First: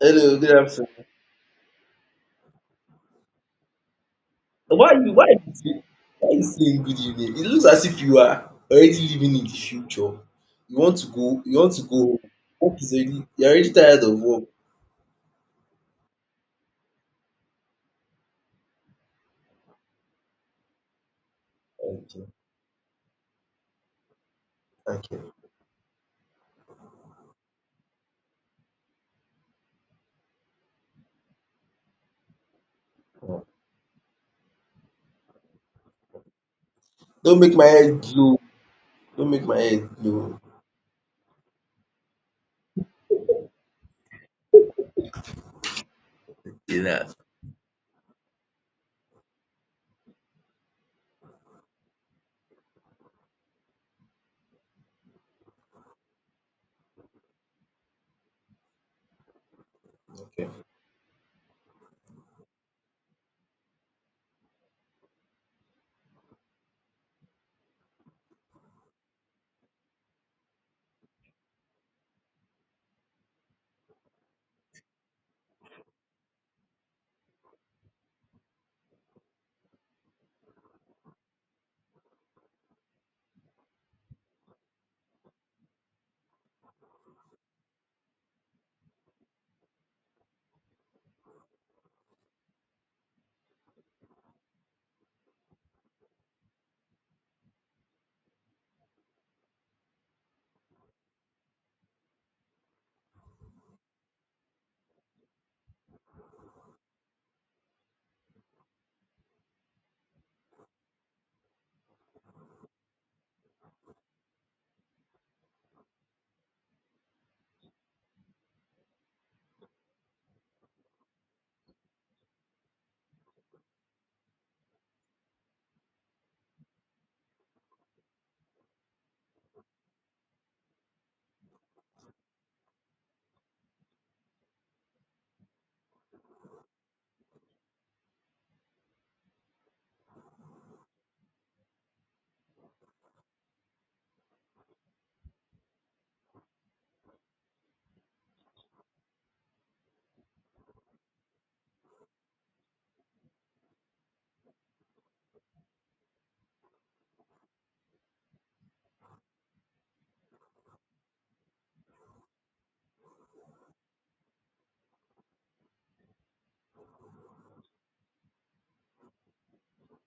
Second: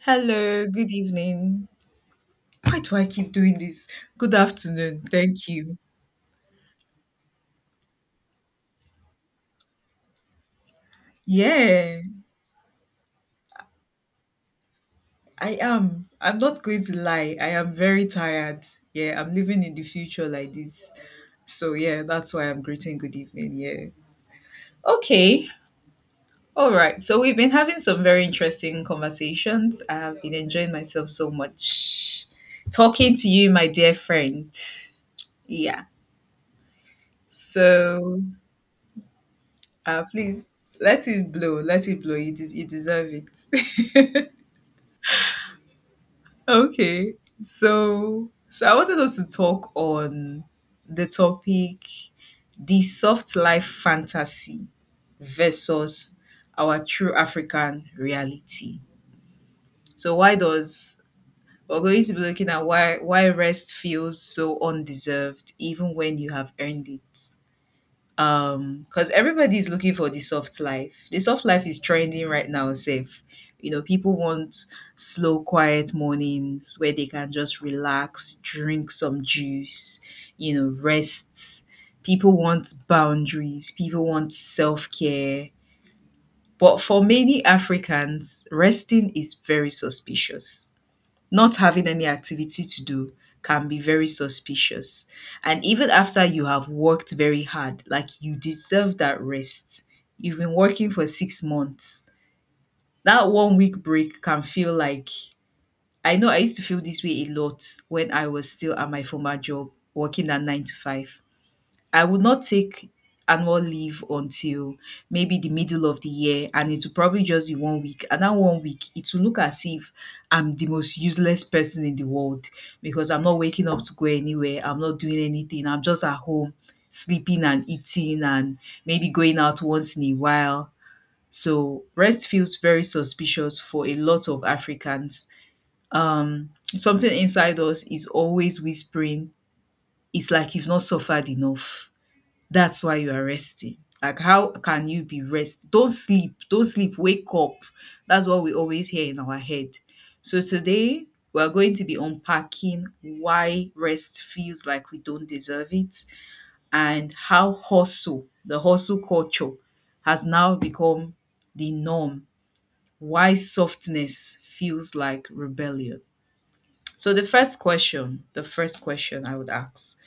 Hello, good Hello, good afternoon. evening. Why do I keep doing this? Good Why afternoon, you why you thank say you. why you saying good evening? It looks as if you are already living in the future. You want to go Yeah, home. Work is already you're already tired of work. I am. I'm not going to lie, I am very tired. Yeah, I'm living in the future like this. So, yeah, Okay, that's why I'm greeting good evening. Yeah. okay. Okay, all right. So, we've been having some very interesting conversations. I have been enjoying myself so much talking to you, my dear friend. Yeah. Don't make my head So, blow. Don't make my head Ah, blow. please let it blow. Let it blow. You deserve it. Okay, Okay. that. So I wanted us to talk on the topic, the soft life fantasy versus our true African reality. So why Okay. does We're going to be looking at why rest feels so undeserved even when you have earned it. Because everybody's looking for the soft life, the soft life is trending right now. Safe, you know, people want slow, quiet mornings where they can just relax, drink some juice, you know, rest. People want boundaries, people want self-care, but for many Africans resting is very suspicious. Not having any activity to do can be very suspicious. And even after you have worked very hard, like you deserve that rest, you've been working for 6 months. That one week break can feel like, I know I used to feel this way a lot when I was still at my former job, working at 9 to 5. I would not take annual leave until maybe the middle of the year, and it will probably just be one week. And that one week, it will look as if I'm the most useless person in the world because I'm not waking up to go anywhere. I'm not doing anything. I'm just at home sleeping and eating and maybe going out once in a while. So rest feels very suspicious for a lot of Africans. Um, Something inside us is always whispering, it's like you've not suffered enough, that's why you are resting. Like, how can you be rest? Don't sleep. Don't sleep. Wake up. That's what we always hear in our head. So, today we are going to be unpacking why rest feels like we don't deserve it and how hustle, the hustle culture, has now become the norm. Why softness feels like rebellion. So the first question I would ask,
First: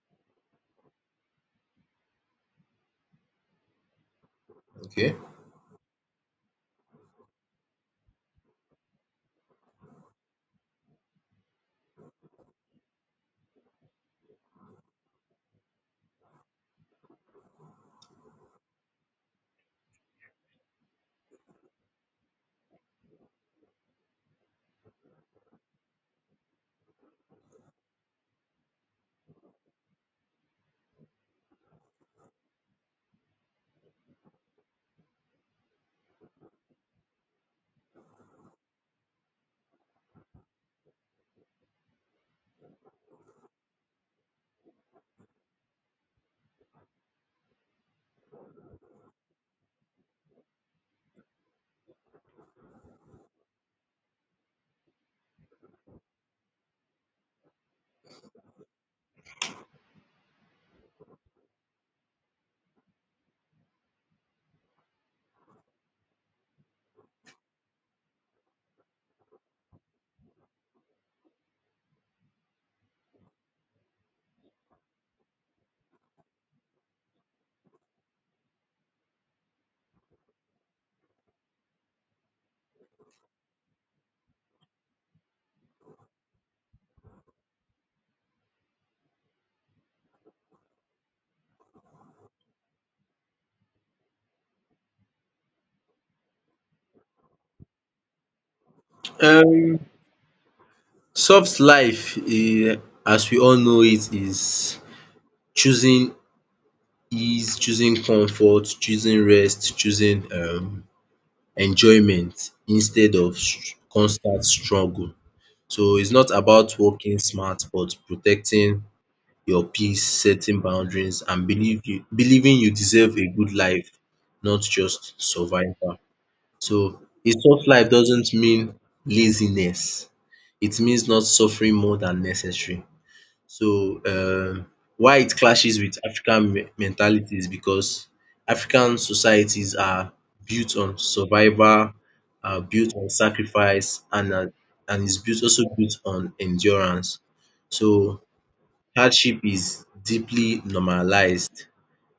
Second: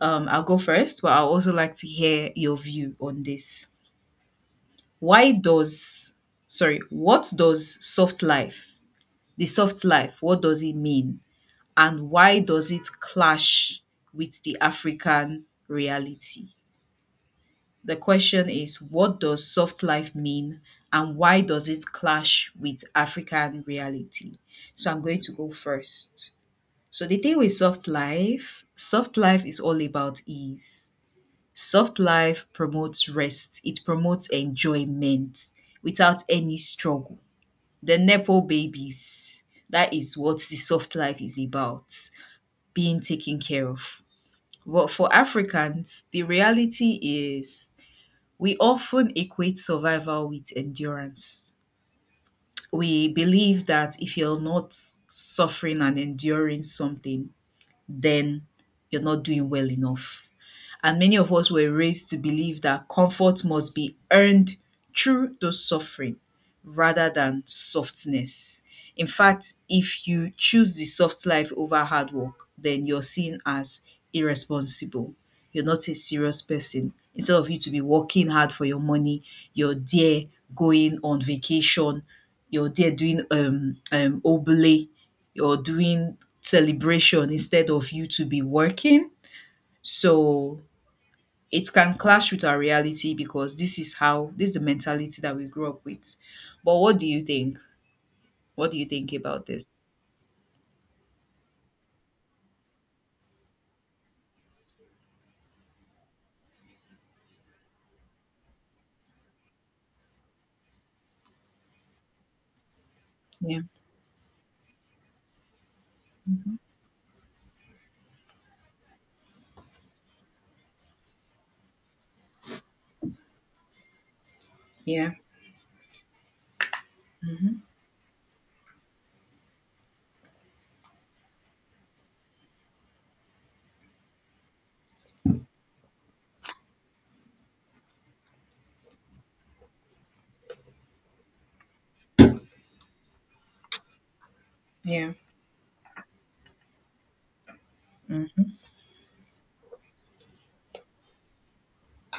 I'll go first, but I'll also like to hear your view on this. Okay. Why does, sorry, what does soft life, the soft life, what does it mean? And why does it clash with the African reality? The question is, what does soft life mean? And why does it clash with African reality? So I'm going to go first. So the thing with soft life is all about ease. Soft life promotes rest. It promotes enjoyment without any struggle. The nepo babies, that is what the soft life is about, being taken care of. But for Africans, the reality is we often equate survival with endurance. We believe that if you're not suffering and enduring something, then you're not doing well enough. And many of us were raised to believe that comfort must be earned through those suffering rather than softness. In fact, if you choose the soft life over hard work, then you're seen as irresponsible. You're not a serious person. Instead of you to be working hard for your money, you're there going on vacation, you're there doing obole or doing celebration instead of you to be working. So it can clash with our reality because this is the mentality that we grew up with. But what do you think? What do you think about this? Um Soft life eh, as we all know it is choosing ease, choosing comfort, choosing rest, choosing enjoyment instead of Yeah. Constant struggle. So it's not Mhm. about working smart, but protecting your peace, setting boundaries, and believing you deserve a good life, not Yeah. just survival. So a Hmm. soft life doesn't mean laziness. It means not suffering more than necessary. So, why it clashes with African mentality is because African societies are built on survival, are built on sacrifice, and are, and Yeah. is built also built on endurance. So, Mhm. hardship is deeply normalized.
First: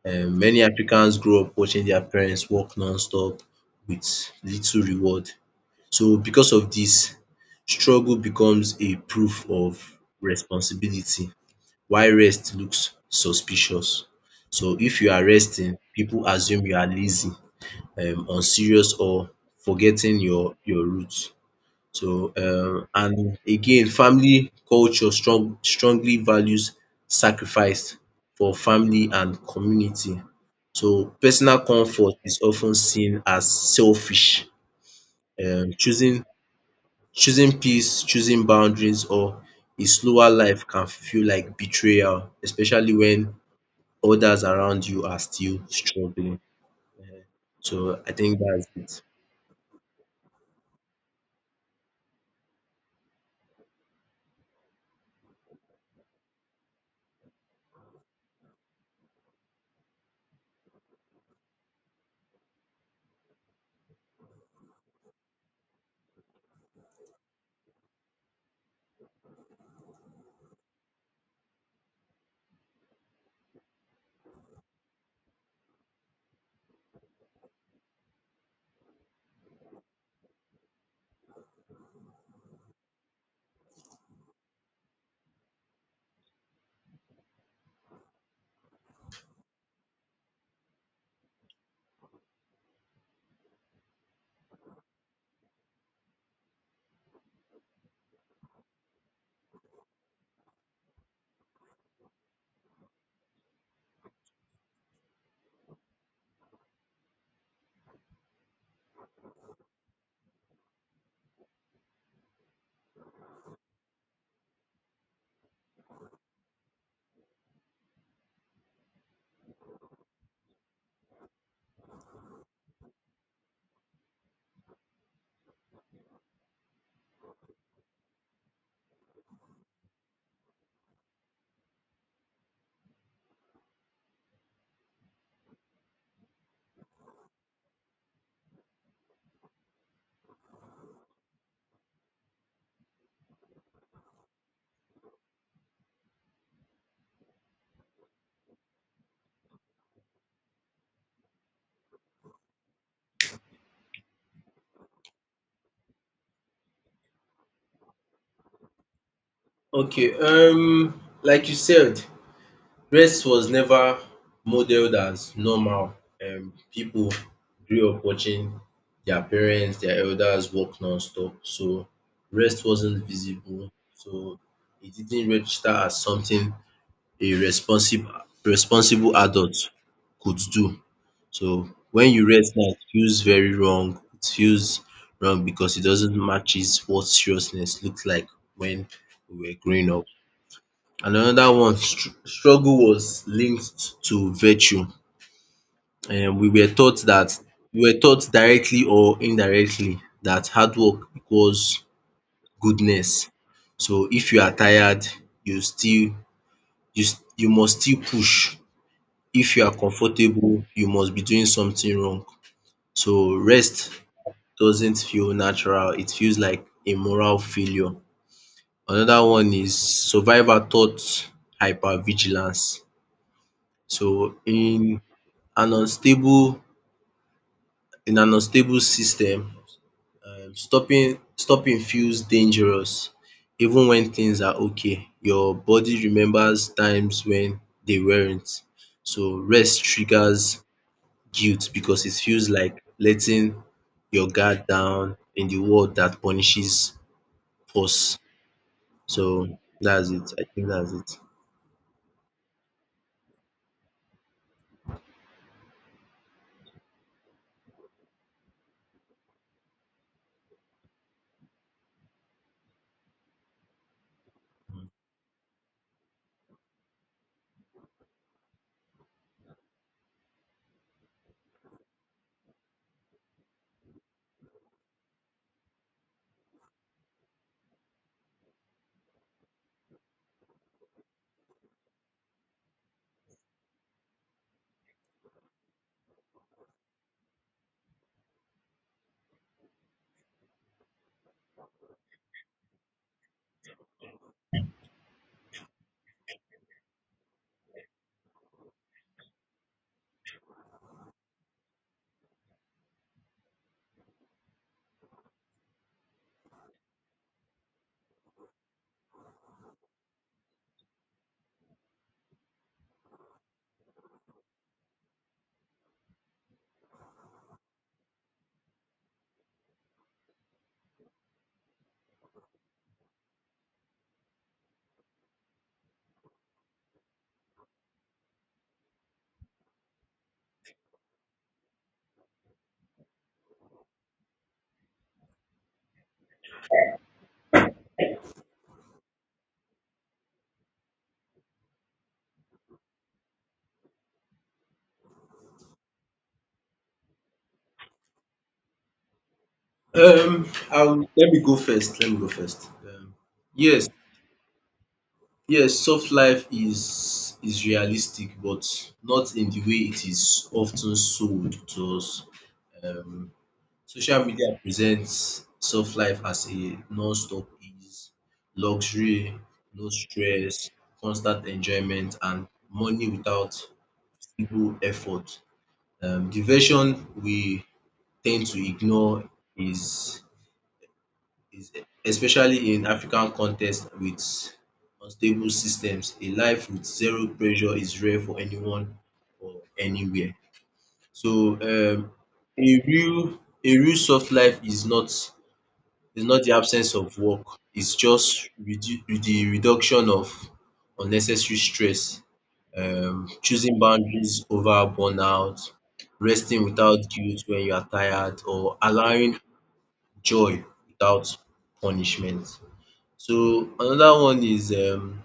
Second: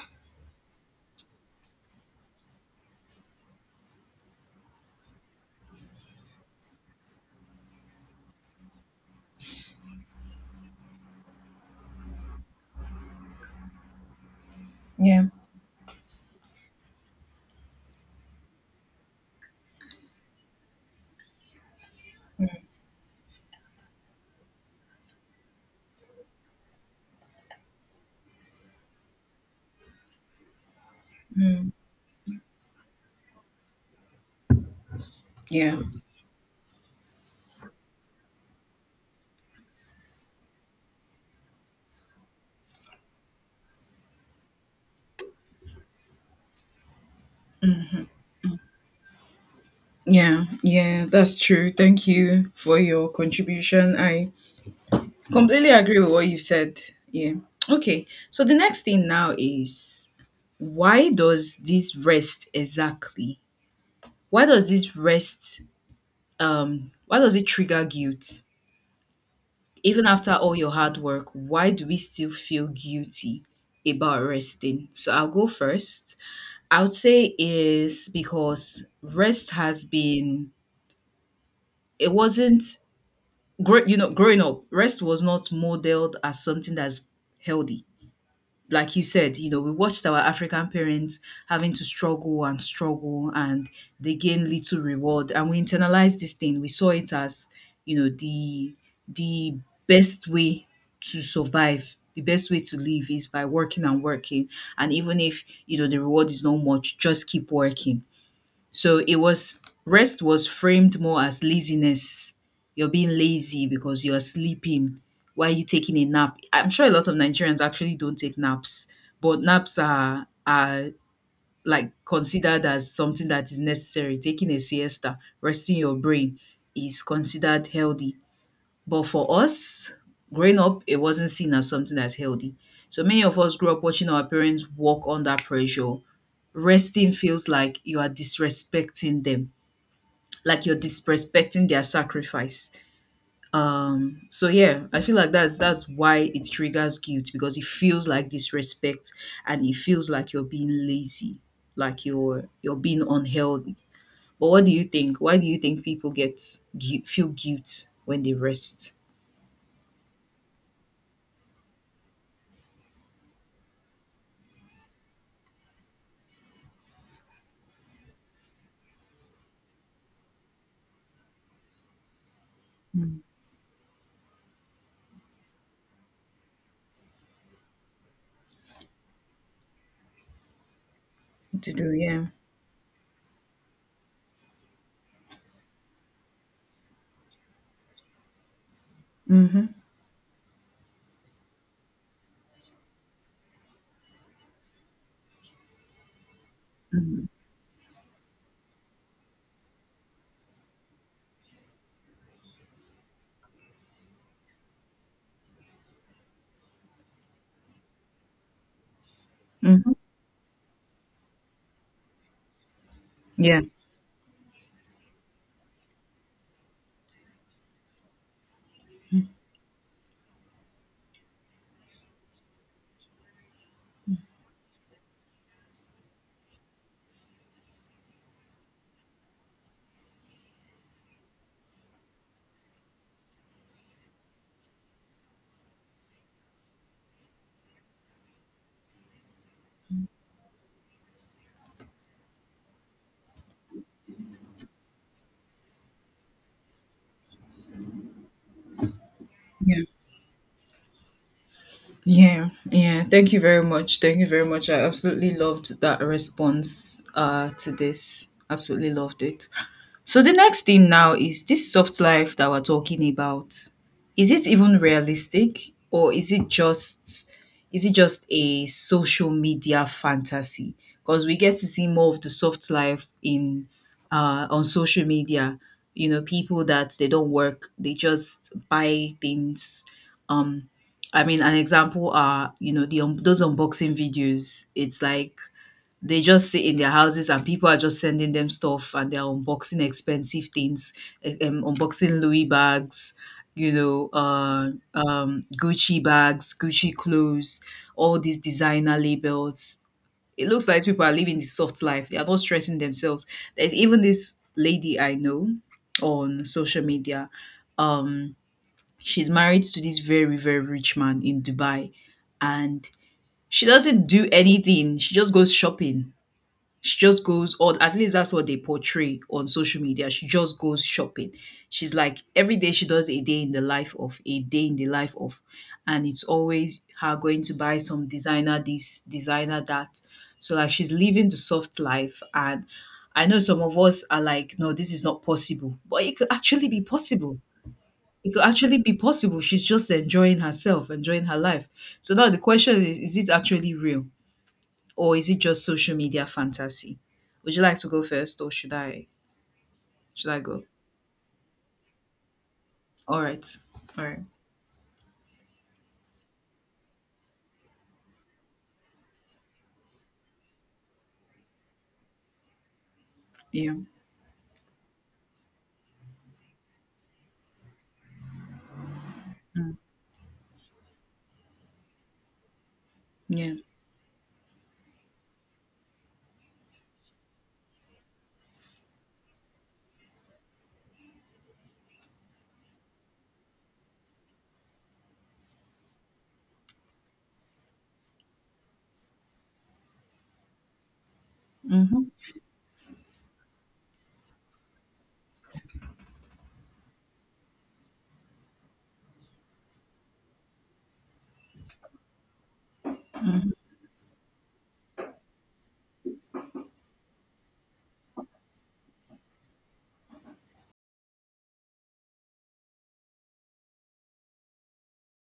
Many Africans grow up watching their parents work non-stop with little reward. So, because of this, struggle becomes a proof of responsibility why rest looks suspicious. So if you are Yeah. resting, people assume you are lazy, unserious or forgetting your roots. So and again, family culture strongly values sacrifice for family and community. So personal comfort is often seen as selfish. Um Yeah. choosing choosing peace, choosing boundaries or a slower life can feel like betrayal, especially when others around you are still struggling. So I think that's it. Yeah. Yeah, that's true. Thank you for your contribution. I completely agree with what you said. Yeah. Okay. So the next thing now is, why does this rest exactly, why does this rest, why does it trigger guilt? Even after all your hard work, why do we still feel guilty about resting? So I'll go first. I would say is because rest has been, it wasn't great. You know, growing up, rest was not modeled as something that's healthy. Like you said, you know, we watched our African parents having to struggle and struggle, and they gain little reward, and we internalized this thing. We saw it as, you know, the best way to survive, the best way to live is by working and working. And even if, you know, the reward is not much, just keep working. So it was, rest was framed more as laziness. You're being lazy because you're sleeping. Why are you taking a nap? I'm sure a lot of Nigerians actually don't take naps, but naps are like considered as something that is necessary. Taking a siesta, resting your brain is considered healthy. But for us, growing up, it wasn't seen as something that's healthy. So many of us grew up watching our parents work under pressure. Resting feels like you are disrespecting them, like you're disrespecting their sacrifice. Um, so yeah, I feel like that's why it triggers guilt, because it feels like disrespect, and it feels like you're being lazy, like you're being unhealthy. But what do you think? Why do you think people feel guilt when they rest? Okay, like you said, rest was never modeled as normal. People grew up watching their parents, their elders work non-stop, so rest wasn't Mm. visible. So it didn't register as something a responsible adult could do. So To do, when yeah. you rest now, it feels very wrong. It feels wrong because it doesn't matches what seriousness looked like when we were Mm-hmm. growing up. And another one, struggle was linked to virtue. And we were taught Mm-hmm. that we were taught directly or indirectly that hard work equals goodness. So if you are tired, you still you must still push. If you are Mm-hmm. comfortable, you must be doing something wrong. So Yeah. rest doesn't feel natural. It feels like a moral failure. Another one is survivor thought hypervigilance. So an unstable in an unstable system, stopping feels dangerous even when things are okay. Your body remembers times when they weren't. So rest triggers guilt because it feels like letting your guard down in the world that punishes us. So Yeah. that's it. I think that's it. Yeah, yeah. Thank you very much. Thank you very much. I absolutely loved that response to this. Absolutely loved it. So the next thing now is this soft life that we're talking about. Is it even realistic, or is it just, is it just a social media fantasy? Because we get to see more of the soft life in, on social media. You know, people that they don't work, they just buy things. Um, I mean, an example are, you know, the those unboxing videos. It's like they just sit in their houses and people are just sending them stuff and they're unboxing expensive things, unboxing Louis bags, you know, Gucci bags, Gucci clothes, all these designer labels. It looks like people are living this soft life. They are not stressing themselves. There's even this lady I know on social media. Um, she's married to this very, very rich man in Dubai, and she doesn't do anything. She just goes shopping. She just goes Or at least that's what they portray on social media. She just goes shopping. She's like every day she does a day in the life of, and it's always her going to buy some designer this, designer that. So like she's living the soft life, and I know some of us are like, no, this is not possible. But it could actually be possible. It could actually be possible. She's just enjoying herself, enjoying her life. So now the question is it actually real, or is it just social media fantasy? Would you like to go first, or should I go? Let me go first. Let me go first. All right. Yes, All right. yes. Soft life is realistic, but not in the way it is often sold to us. Um, Yeah. Social media presents soft life as a non-stop ease, luxury, Mm. no stress, constant enjoyment, and money without Yeah. feeble effort. The version we tend to ignore is is, especially in African context with unstable systems, a life with zero pressure is rare for anyone or anywhere. So Mm-hmm. um a real a real soft life is not the absence of work, it's just redu the reduction of unnecessary stress, choosing boundaries over burnout, resting without guilt when you are tired or allowing joy without punishment. So another one is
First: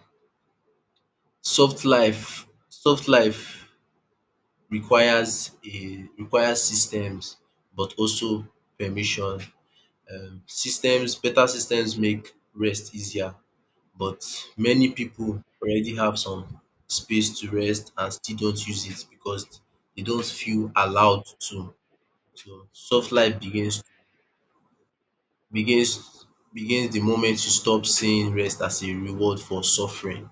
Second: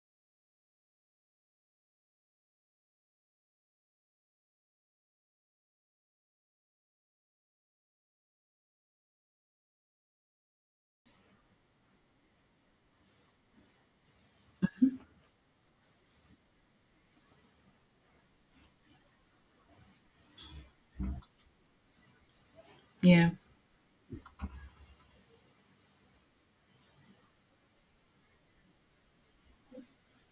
soft life. Soft life requires systems but also permission. Systems Better systems make rest easier, but many people already have some space to rest and still don't use it because they don't feel allowed to. So soft Yeah. life begins begins begins the moment you stop seeing rest as a reward for suffering.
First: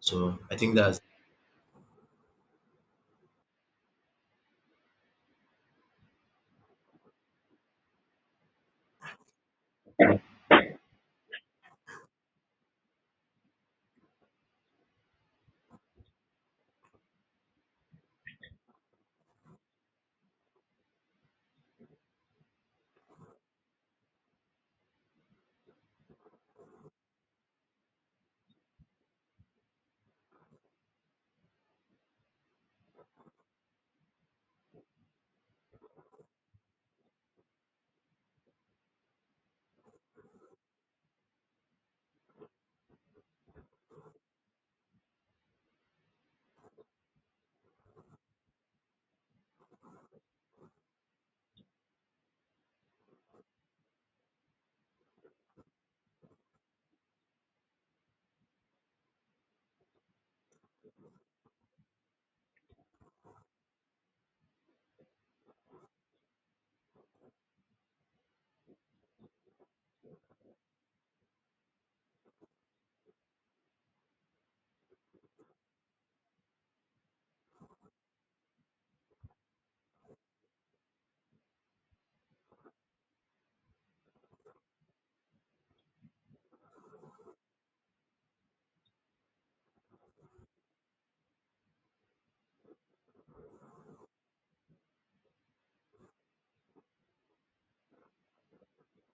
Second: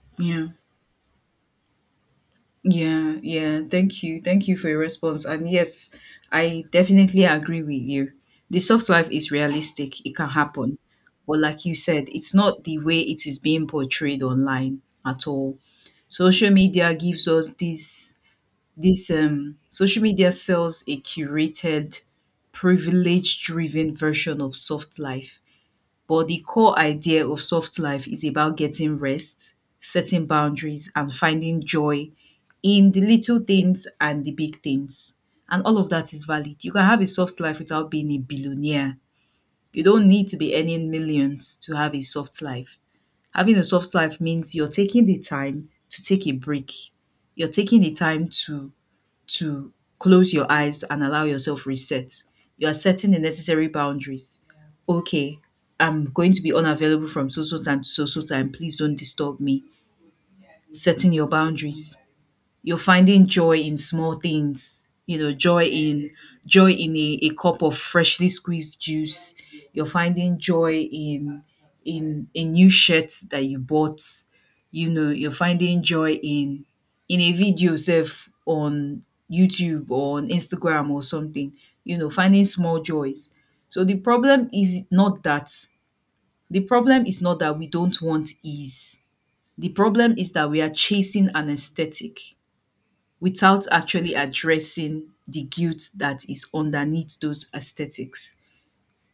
So Yeah. I think that's Yeah. Yeah. Thank you. Thank you for your response. And yes, I definitely agree with you. The soft life is realistic. It can happen. But like you said, it's not the way it is being portrayed online at all. Social media gives us this, social media sells a curated, privilege driven version of soft life. But the core idea of soft life is about getting rest, setting boundaries, and finding joy in the little things and the big things. And all of that is valid. You can have a soft life without being a billionaire. You don't need to be earning millions to have a soft life. Having a soft life means you're taking the time to take a break. You're taking the time to close your eyes and allow yourself reset. You are setting the necessary boundaries. Okay, I'm going to be unavailable from so so time to so so time. Please don't disturb me. Setting your boundaries, you're finding joy in small things, you know, joy in a cup of freshly squeezed juice. You're finding joy in a new shirt that you bought. You know, you're finding joy in a video self on YouTube or on Instagram or something. You know, finding small joys. So the problem is not that we don't want ease. The problem is that we are chasing an aesthetic without actually addressing the guilt that is underneath those aesthetics.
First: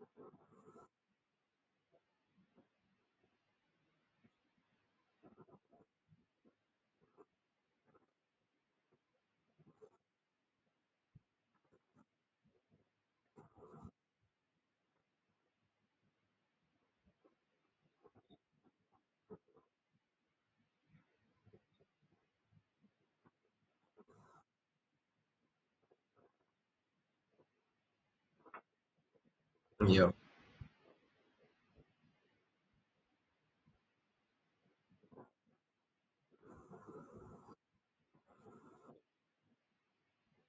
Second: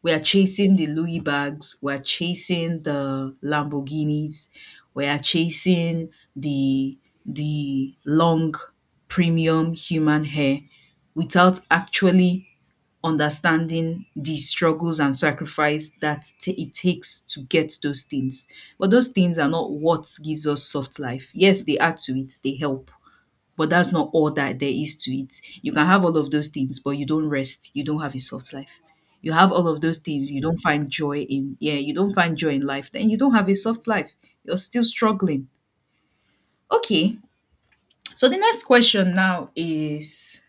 We are chasing the Louis bags, we are chasing the Lamborghinis, we are chasing the the long premium human hair without actually understanding the struggles and sacrifice that it takes to get those things. But those things are not what gives us soft life. Yes, they add to it, they help. But that's not all that there is to it. You can have all of those things, but you don't rest. You don't have a soft life. You have all of those Yeah. things, you don't find joy in. Yeah, you don't find joy in life. Then you don't have a soft life. You're still struggling. Okay. So the next question now is,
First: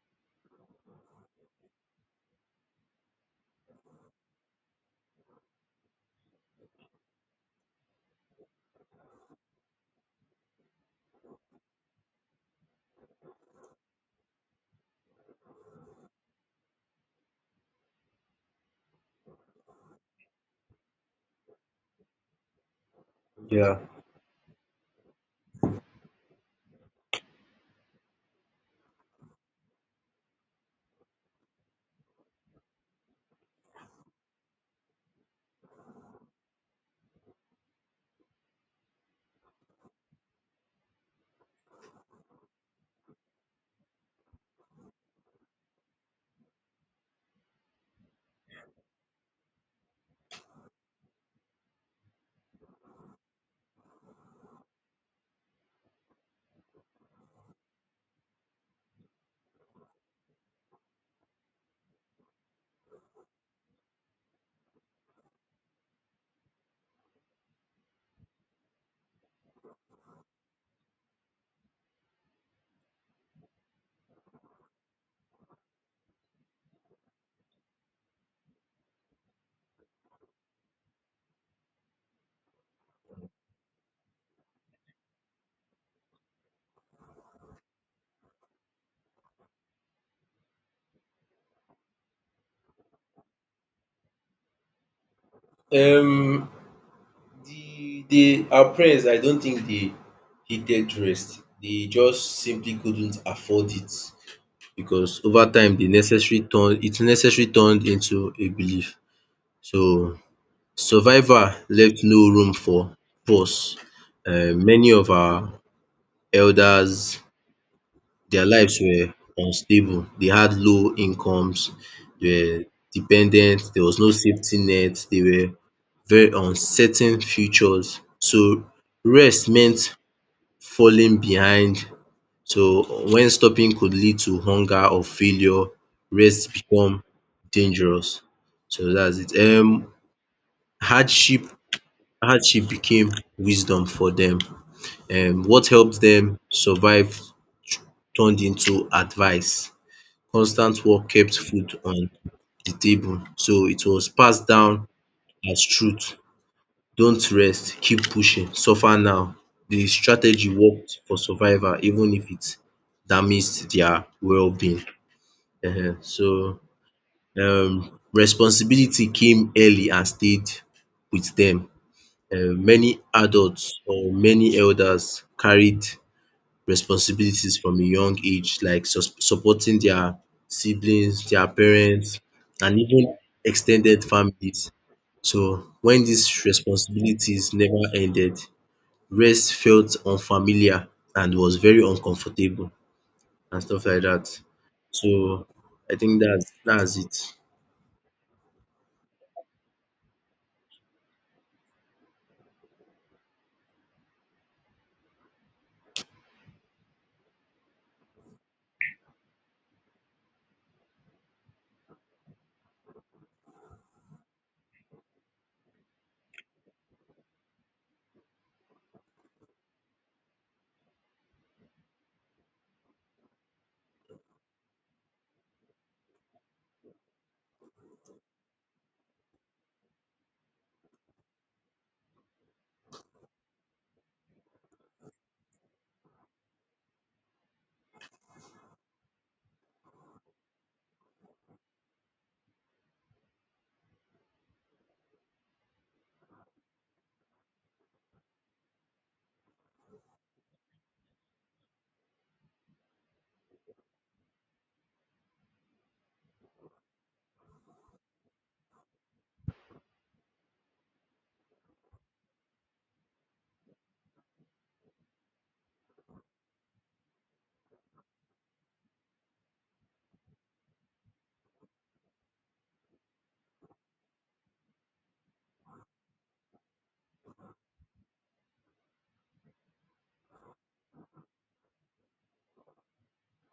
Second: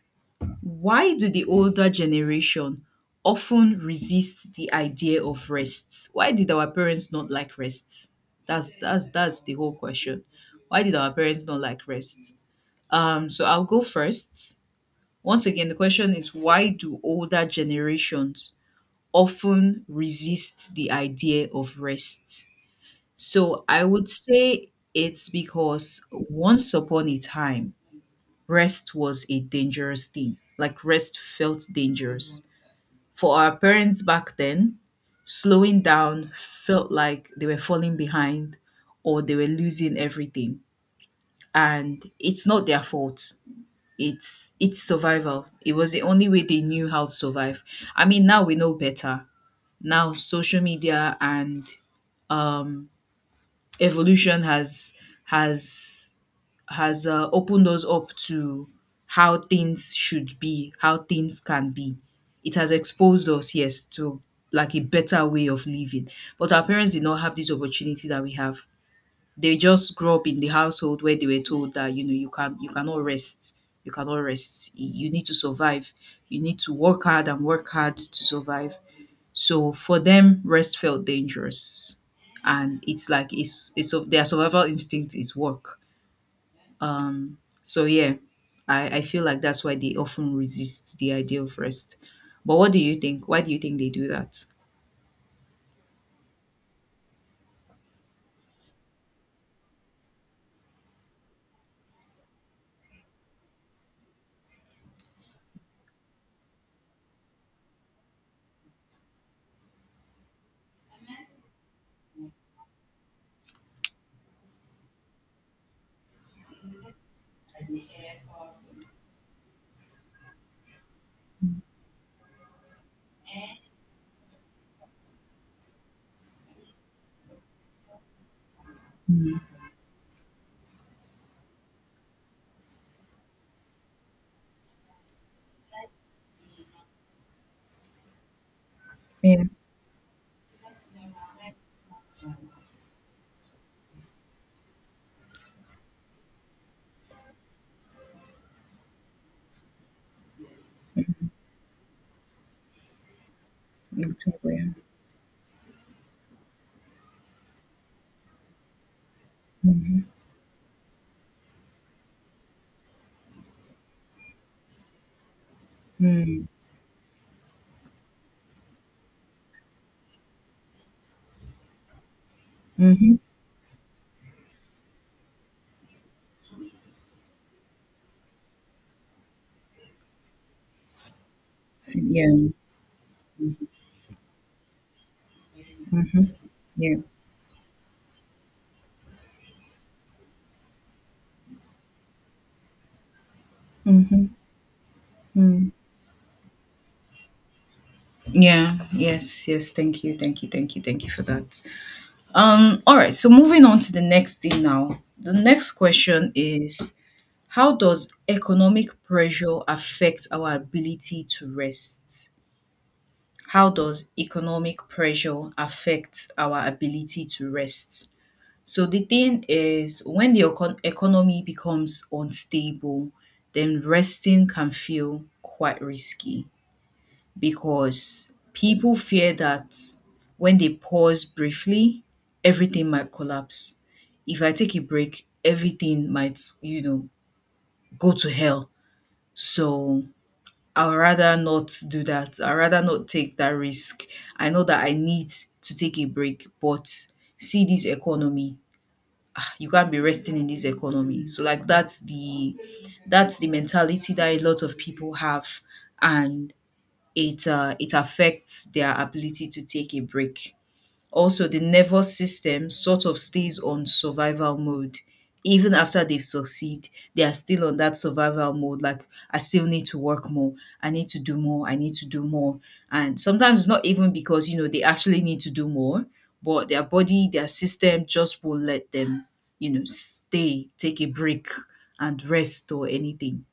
why do the older generation often resist the idea of rest? Why did our parents not like rest? That's the whole question. Why did our parents not like rest? So I'll go first. Once again, the question is, why do older generations often resist the idea of rest? So Yeah. I would say it's because once upon a time, rest was a dangerous thing. Like, rest felt dangerous. For our parents back then, slowing down felt like they were falling behind or they were losing everything. And it's not their fault. It's survival. It was the only way they knew how to survive. I mean, now we know better. Now, social media and um, evolution has has opened us up to how things should be, how things can be. It has exposed us, yes, to like a better way of living. But our parents did not have this opportunity that we have. They just grew up in the household where they were told that you cannot rest. You need to survive. You need to work hard, and work hard to survive. So for them, rest felt dangerous. And it's like, it's of their survival instinct is work. Um so yeah, I feel like that's why they often resist the idea of rest. But what do you think? Why do you think they do that? Um the our parents, I don't think they hated rest. They just simply couldn't afford it because over time the necessary turned into a belief. So survival left no room for pause. Many of our elders, their lives were unstable. They had low incomes, they were dependent, there was no safety net, they were very uncertain futures. So Mm, rest meant falling behind. So when stopping could lead to hunger or failure, rest become dangerous. So that's it. yeah, hardship hardship became wisdom for them. What helped them survive turned into advice. Constant work kept food on the table. So it was passed exactly. down as truth. Don't rest, keep pushing, suffer now. The Mm-hmm. strategy worked for survivor even if it damaged their well-being. So, responsibility came early and stayed with them. Many Mm-hmm. adults or many elders carried responsibilities from a young age, like supporting their siblings, their parents Yeah, and even extended families. So, when these yeah. responsibilities never ended, rest felt unfamiliar and was very uncomfortable and stuff like Mm-hmm. that. So Mm. I think that's it. Yeah. Yes. Yes. Thank you. Thank you. Thank you. Thank you for that. All right. So, moving on to the next thing now. The next question is: how does economic pressure affect our ability to rest? How does economic pressure affect our ability to rest? So the thing is, when the economy becomes unstable, then resting can feel quite risky, because people fear that when they pause briefly, everything might collapse. If I take a break, everything might, go to hell. So I'd rather not do that. I'd rather not take that risk. I know that I need to take a break, but see this economy. You can't be resting in this economy. So, like, that's the mentality that a lot of people have. And it affects their ability to take a break. Also, the nervous system sort of stays on survival mode. Even after they've succeed, they are still on that survival mode. Like, I still need to work more. I need to do more. I need to do more. And sometimes it's not even because, they actually need to do more, but their body, their system just won't let them, take a break and rest or anything.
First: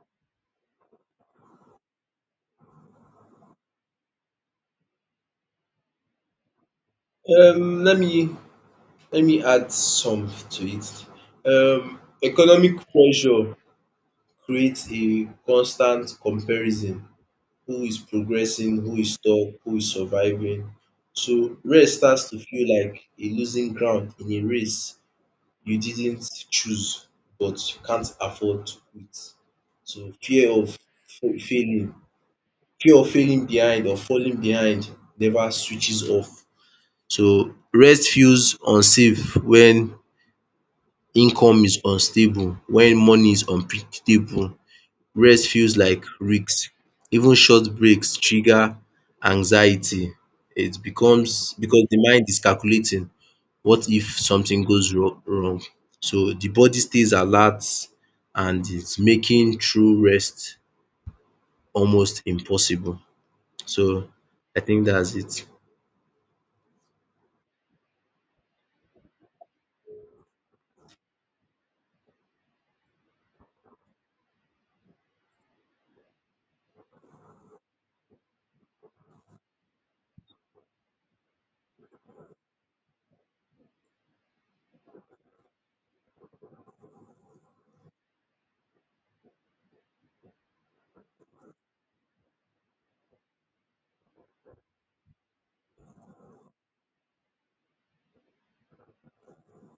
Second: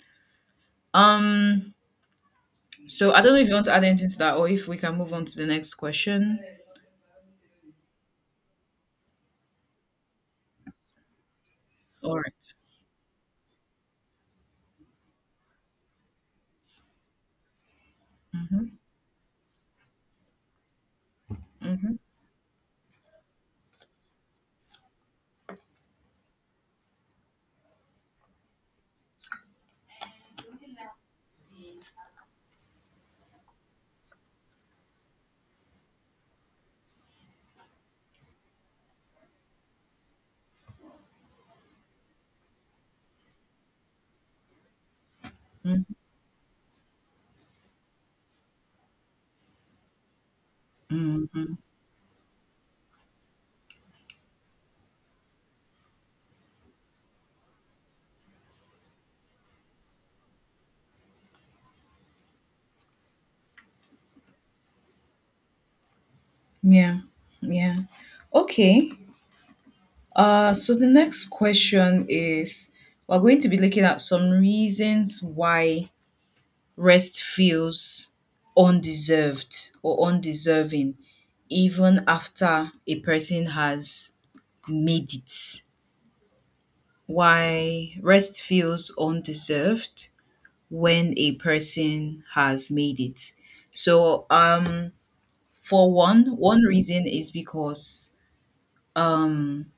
Um, so I don't know if you want to add anything to that, or if we can move on to the next question. Um, let me Let me add some to it. All right. Economic pressure creates a constant comparison. Who is Mm-hmm, progressing? Who is stuck? Who is surviving? So mm-hmm, rest starts to feel like a losing ground in a race you didn't choose but you can't afford to quit. So failing, fear of failing behind or falling behind never switches off. So rest feels unsafe when income is unstable, when money is unpredictable. Rest feels mm-hmm. like risk. Even short breaks trigger anxiety. It Mm-hmm. becomes because the mind is calculating what if something goes wrong? So the body stays alert and it's making true rest almost impossible. So I think that's it. Yeah. Yeah. Okay. So the next question is, we're going to be looking at some reasons why rest feels undeserved or undeserving, even after a person has made it. Why rest feels undeserved when a person has made it. So, for one reason is because um,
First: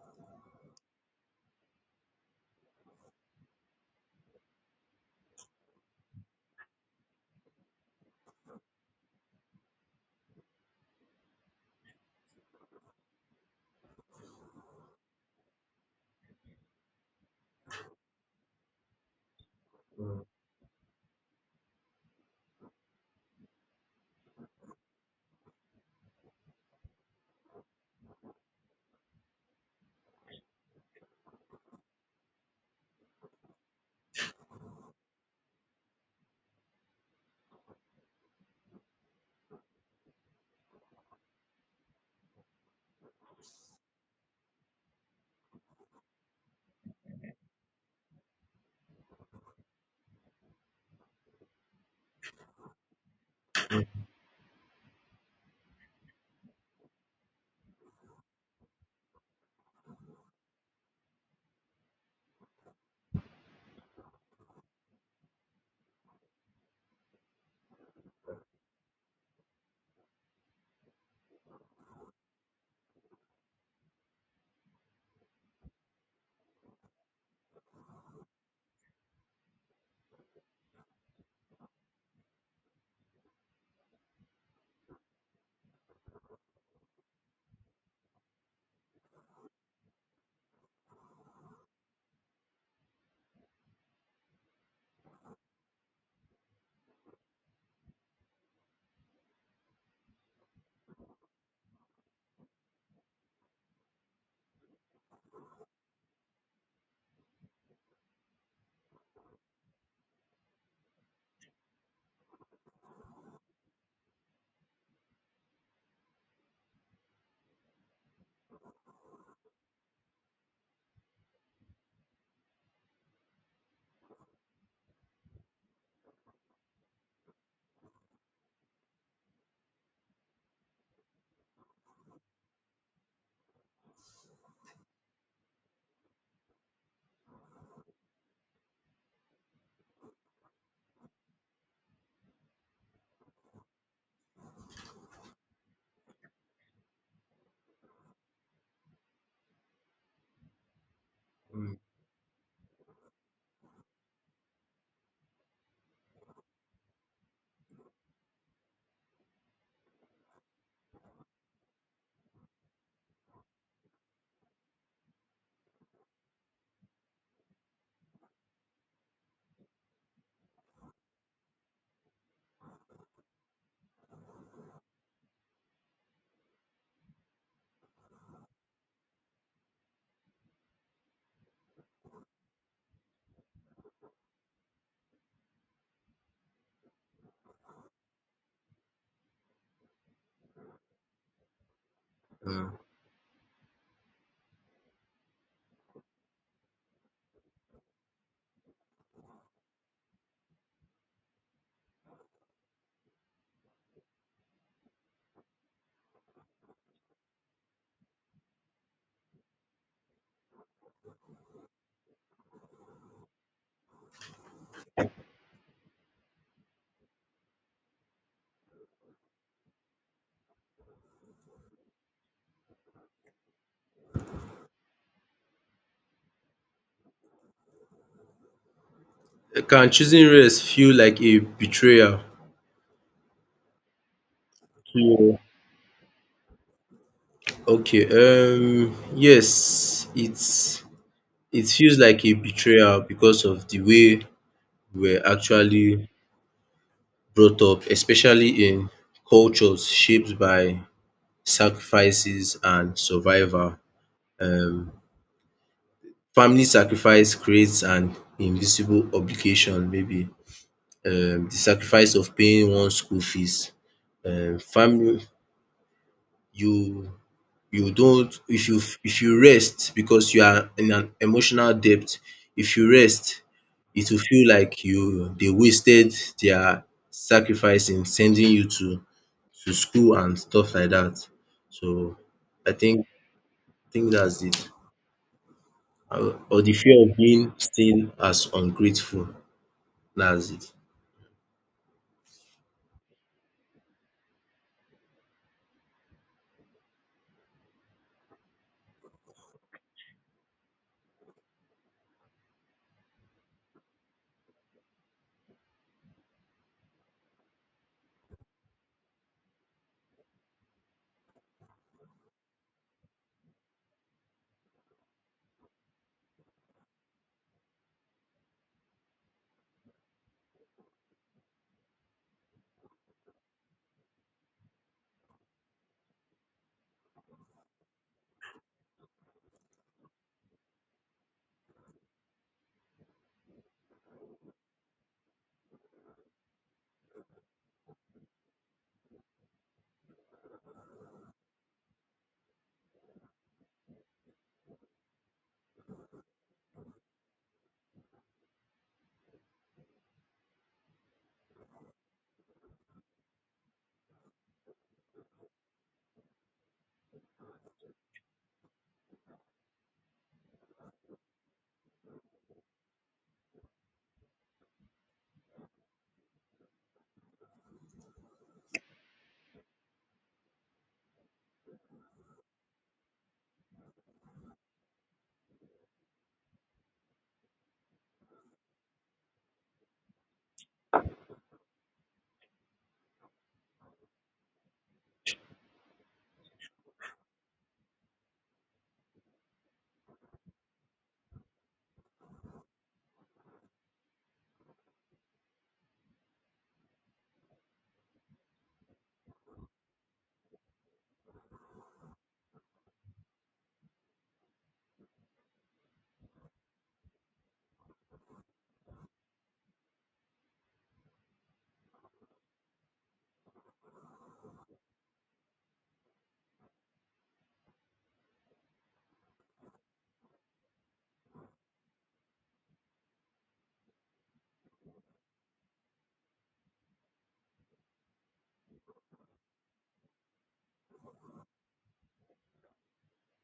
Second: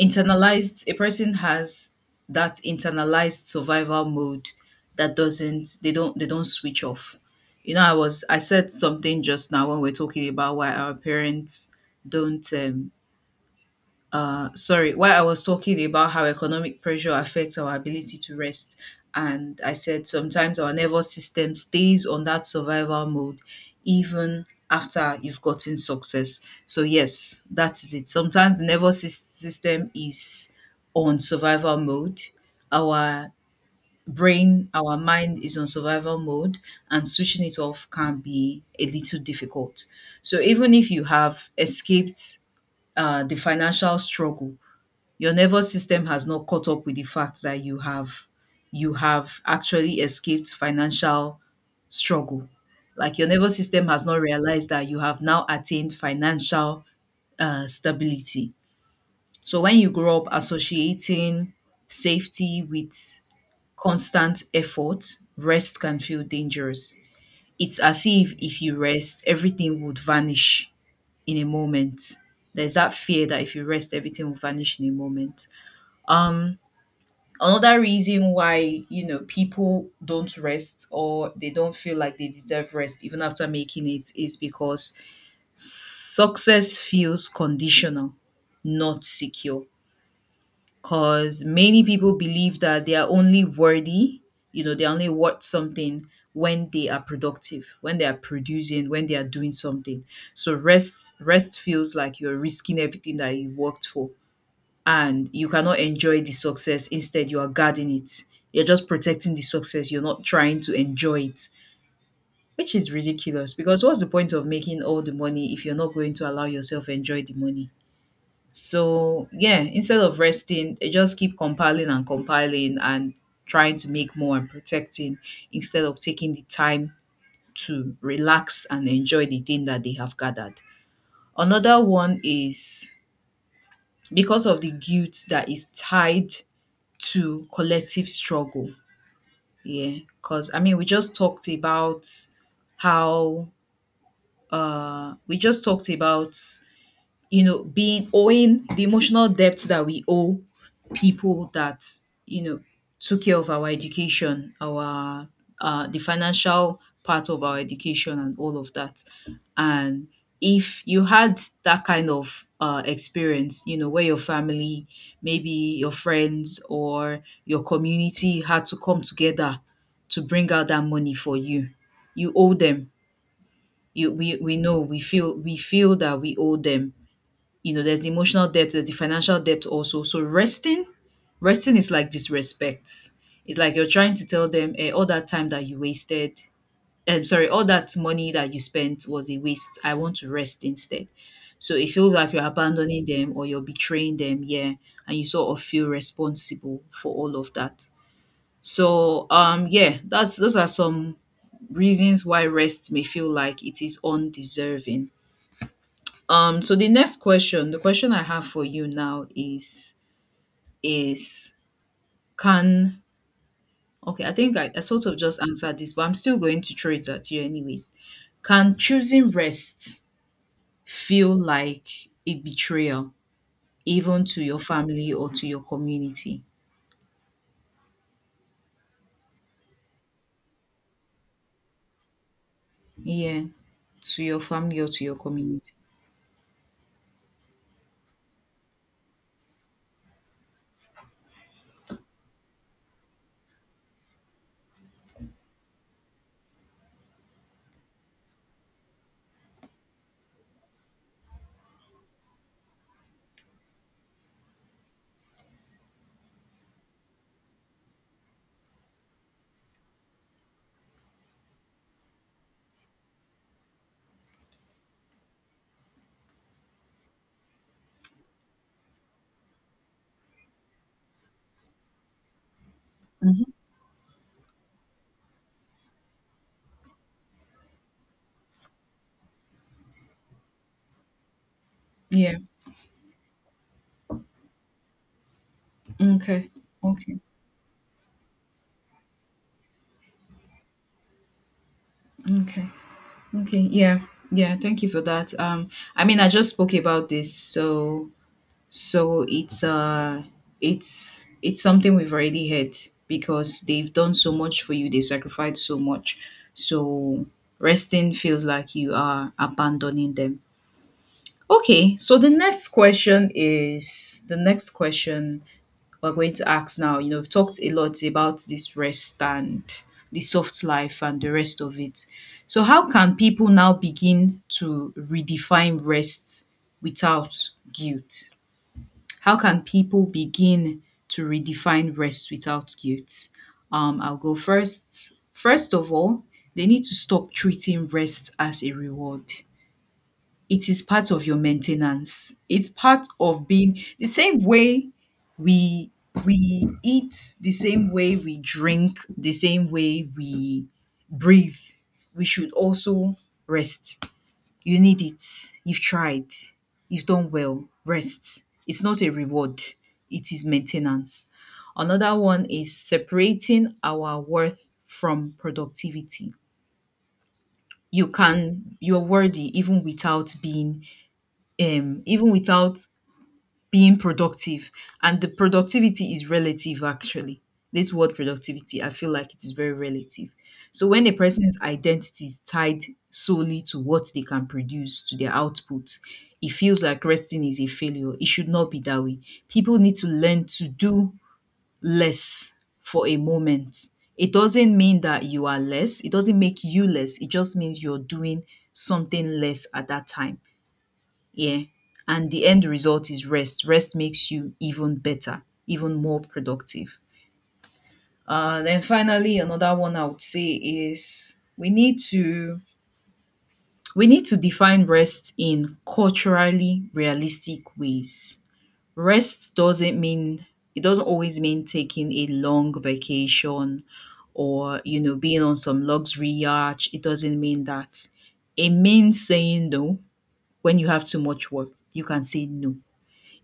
internalized a person has that internalized survival mode that doesn't they don't switch off. You know, I said something just now when we are talking about why our parents don't— sorry, while I was talking about how economic pressure affects our ability to rest, and I said sometimes our nervous system stays on that survival mode even after you've gotten success. So, yes, that is it. Sometimes the nervous system is on survival mode. Our brain, our mind is on survival mode, and switching it off can be a little difficult. So, even if you have escaped the financial struggle, your nervous system has not caught up with the fact that you have actually escaped financial struggle. Like, your nervous system has not realized that you have now attained financial stability. So when you grow up associating safety with constant effort, rest can feel dangerous. It's as if you rest, everything would vanish in a moment. There's that fear that if you rest, everything will vanish in a moment. Um, Another reason why, people don't rest or they don't feel like they deserve rest even after making it is because success feels conditional, not secure. Because many people believe that they are only worthy, they're only worth something when they are productive, when they are producing, when they are doing something. So rest feels like you're risking everything that you worked for, and you cannot enjoy the success. Instead, you are guarding it. You're just protecting the success. You're not trying to enjoy it, which is ridiculous, because what's the point of making all the money if you're not going to allow yourself enjoy the money? So, yeah, instead of resting, they just keep compiling and compiling and trying to make more and protecting instead of taking the time to relax and enjoy the thing that they have gathered. Another one is because of the guilt that is tied to collective struggle. Yeah, because I mean, how we just talked about being owing the emotional debt that we owe people that, you know, took care of our education, our the financial part of our education and all of that. And if you had that kind of experience, where your family, maybe your friends or your community had to come together to bring out that money for you, you owe them. You, we know we feel that we owe them. There's the emotional depth, there's the financial depth also. So resting is like disrespect. It's like you're trying to tell them, all that time that you wasted. I'm sorry, all that money that you spent was a waste. I want to rest instead. So it feels like you're Mm. abandoning them or you're betraying them, yeah. And you sort of feel responsible for all of that. So yeah, that's those are some reasons why rest may feel like it is undeserving. So the next question, the question I have for you now is can Okay, I think I sort of just answered this, but I'm still going to throw it at you anyways. Can choosing rest feel like a betrayal, even to your family or to your community? Can choosing rest feel like a betrayal? Yeah, to your family or to your Yeah. community. Okay, yes, it's it feels like a betrayal because of the way we're actually brought up, especially in cultures shaped by sacrifices and survival. um Family sacrifice creates an invisible obligation. Maybe the sacrifice of paying one's school fees. Um family you you don't, if you rest because you are in an emotional debt, if you rest Hmm. it will feel like you they wasted their sacrifice in sending you to school and stuff like that. So Yeah. I think I think that's it. Okay. Or the fear of Okay. being seen as ungrateful. That's it. Okay. Okay. Yeah. Yeah. Thank you for that. I mean, I just spoke about this. So, it's something we've already had, because they've done so much for you, they sacrificed so much. So, resting feels like you are abandoning them. Okay, so the next question is, the next question we're going to ask now. We've talked a lot about this rest and the soft life and the rest of it. So how can people now begin to redefine rest without guilt? How can people begin to redefine rest without guilt? I'll go first. First of all, they need to stop treating rest as a reward. It is part of your maintenance. It's part of being the same way we we eat, the same way we drink, the same way we breathe. We should also rest. You need it. You've tried. You've done well. Rest. It's not a reward, it is maintenance. Another one is separating our worth from productivity. You're worthy even without um, even without being productive, and the productivity is relative. Actually, this word productivity, I feel like it is very relative. So when a person's identity is tied solely to what they can produce, to their output, it feels like resting is a failure. It should not be that way. People need to learn to do less for a moment. It doesn't mean that you are less. It doesn't make you less. It just means you're doing something less at that time. Yeah. And the end result is rest. Rest makes you even better, even more productive. Then finally, another one I would say is, we need to define rest in culturally realistic ways. Rest doesn't mean, it doesn't always mean taking a long vacation, or being on some luxury yacht. It doesn't mean that. It means saying no. When you have too much work, you can say no.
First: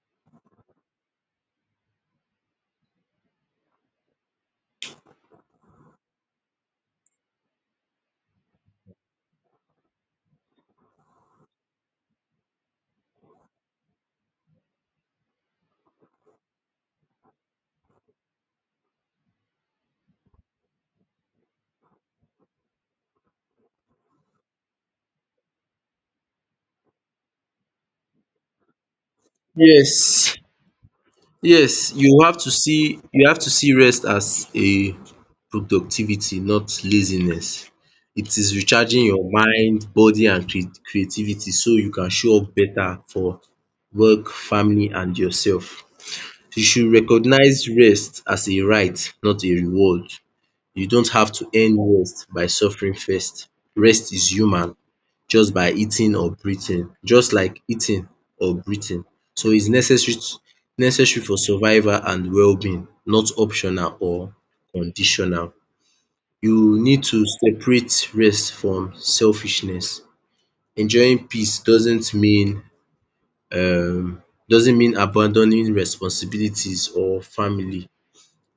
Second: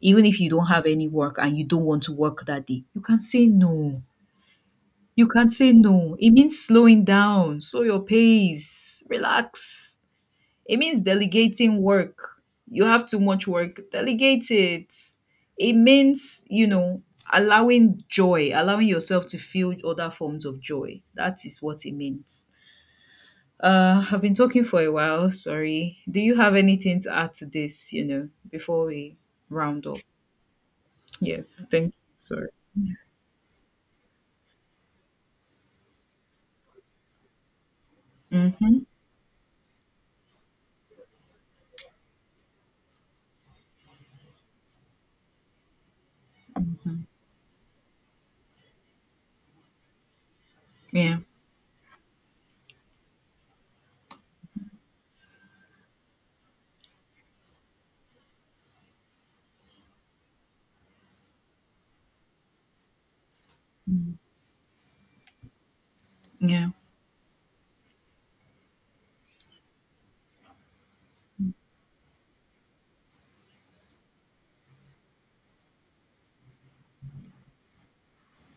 Even if you don't have any work and you don't want to work that day, you can say no. You can say no. It means slowing down, slow your pace, relax. It means delegating work. You have too much work, delegate it. It means, allowing joy, allowing yourself to feel other forms of joy. That is what it means. I've been talking for a while. Sorry. Do you have anything to add to this, before we round up? Yes, Yes. Thank you. yes, you have Sorry. to see you have to see rest as a productivity, not laziness. It is Mhm, recharging your mind, body and creativity so you can show up better for work, family and yourself. You should mhm. recognize rest as a right, not a reward. You don't Yeah. have to earn rest by suffering first. Rest is human, just like eating or breathing. So it's necessary for survival and well-being, not optional Mm. or conditional. Yeah, You need to separate rest from selfishness. Enjoying peace doesn't mean um abandoning responsibilities or family.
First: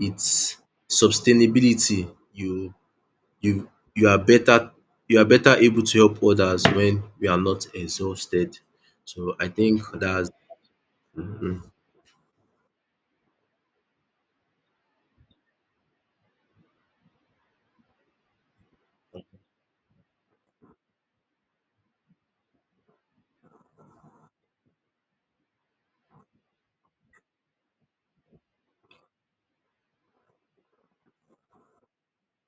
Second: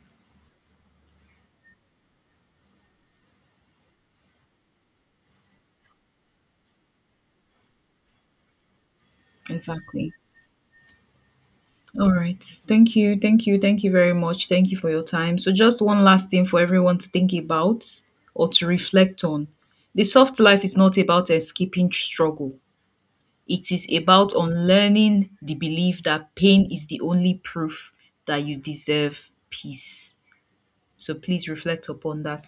It's sustainability. You you are better you are better able to help others when you are not exhausted. So I think exactly. that's All right. Thank you. Thank you. Thank you very much. Thank you for your time. So, just one last thing for everyone to think about or to reflect on. The soft life is not about escaping struggle, it is about unlearning the belief that pain is the only proof that you deserve peace. So, please reflect upon that.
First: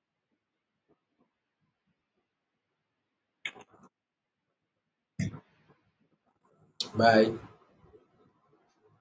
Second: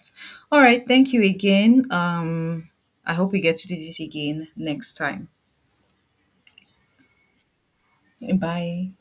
All right. Thank you again. I hope we get to do this again next time. Bye. Bye.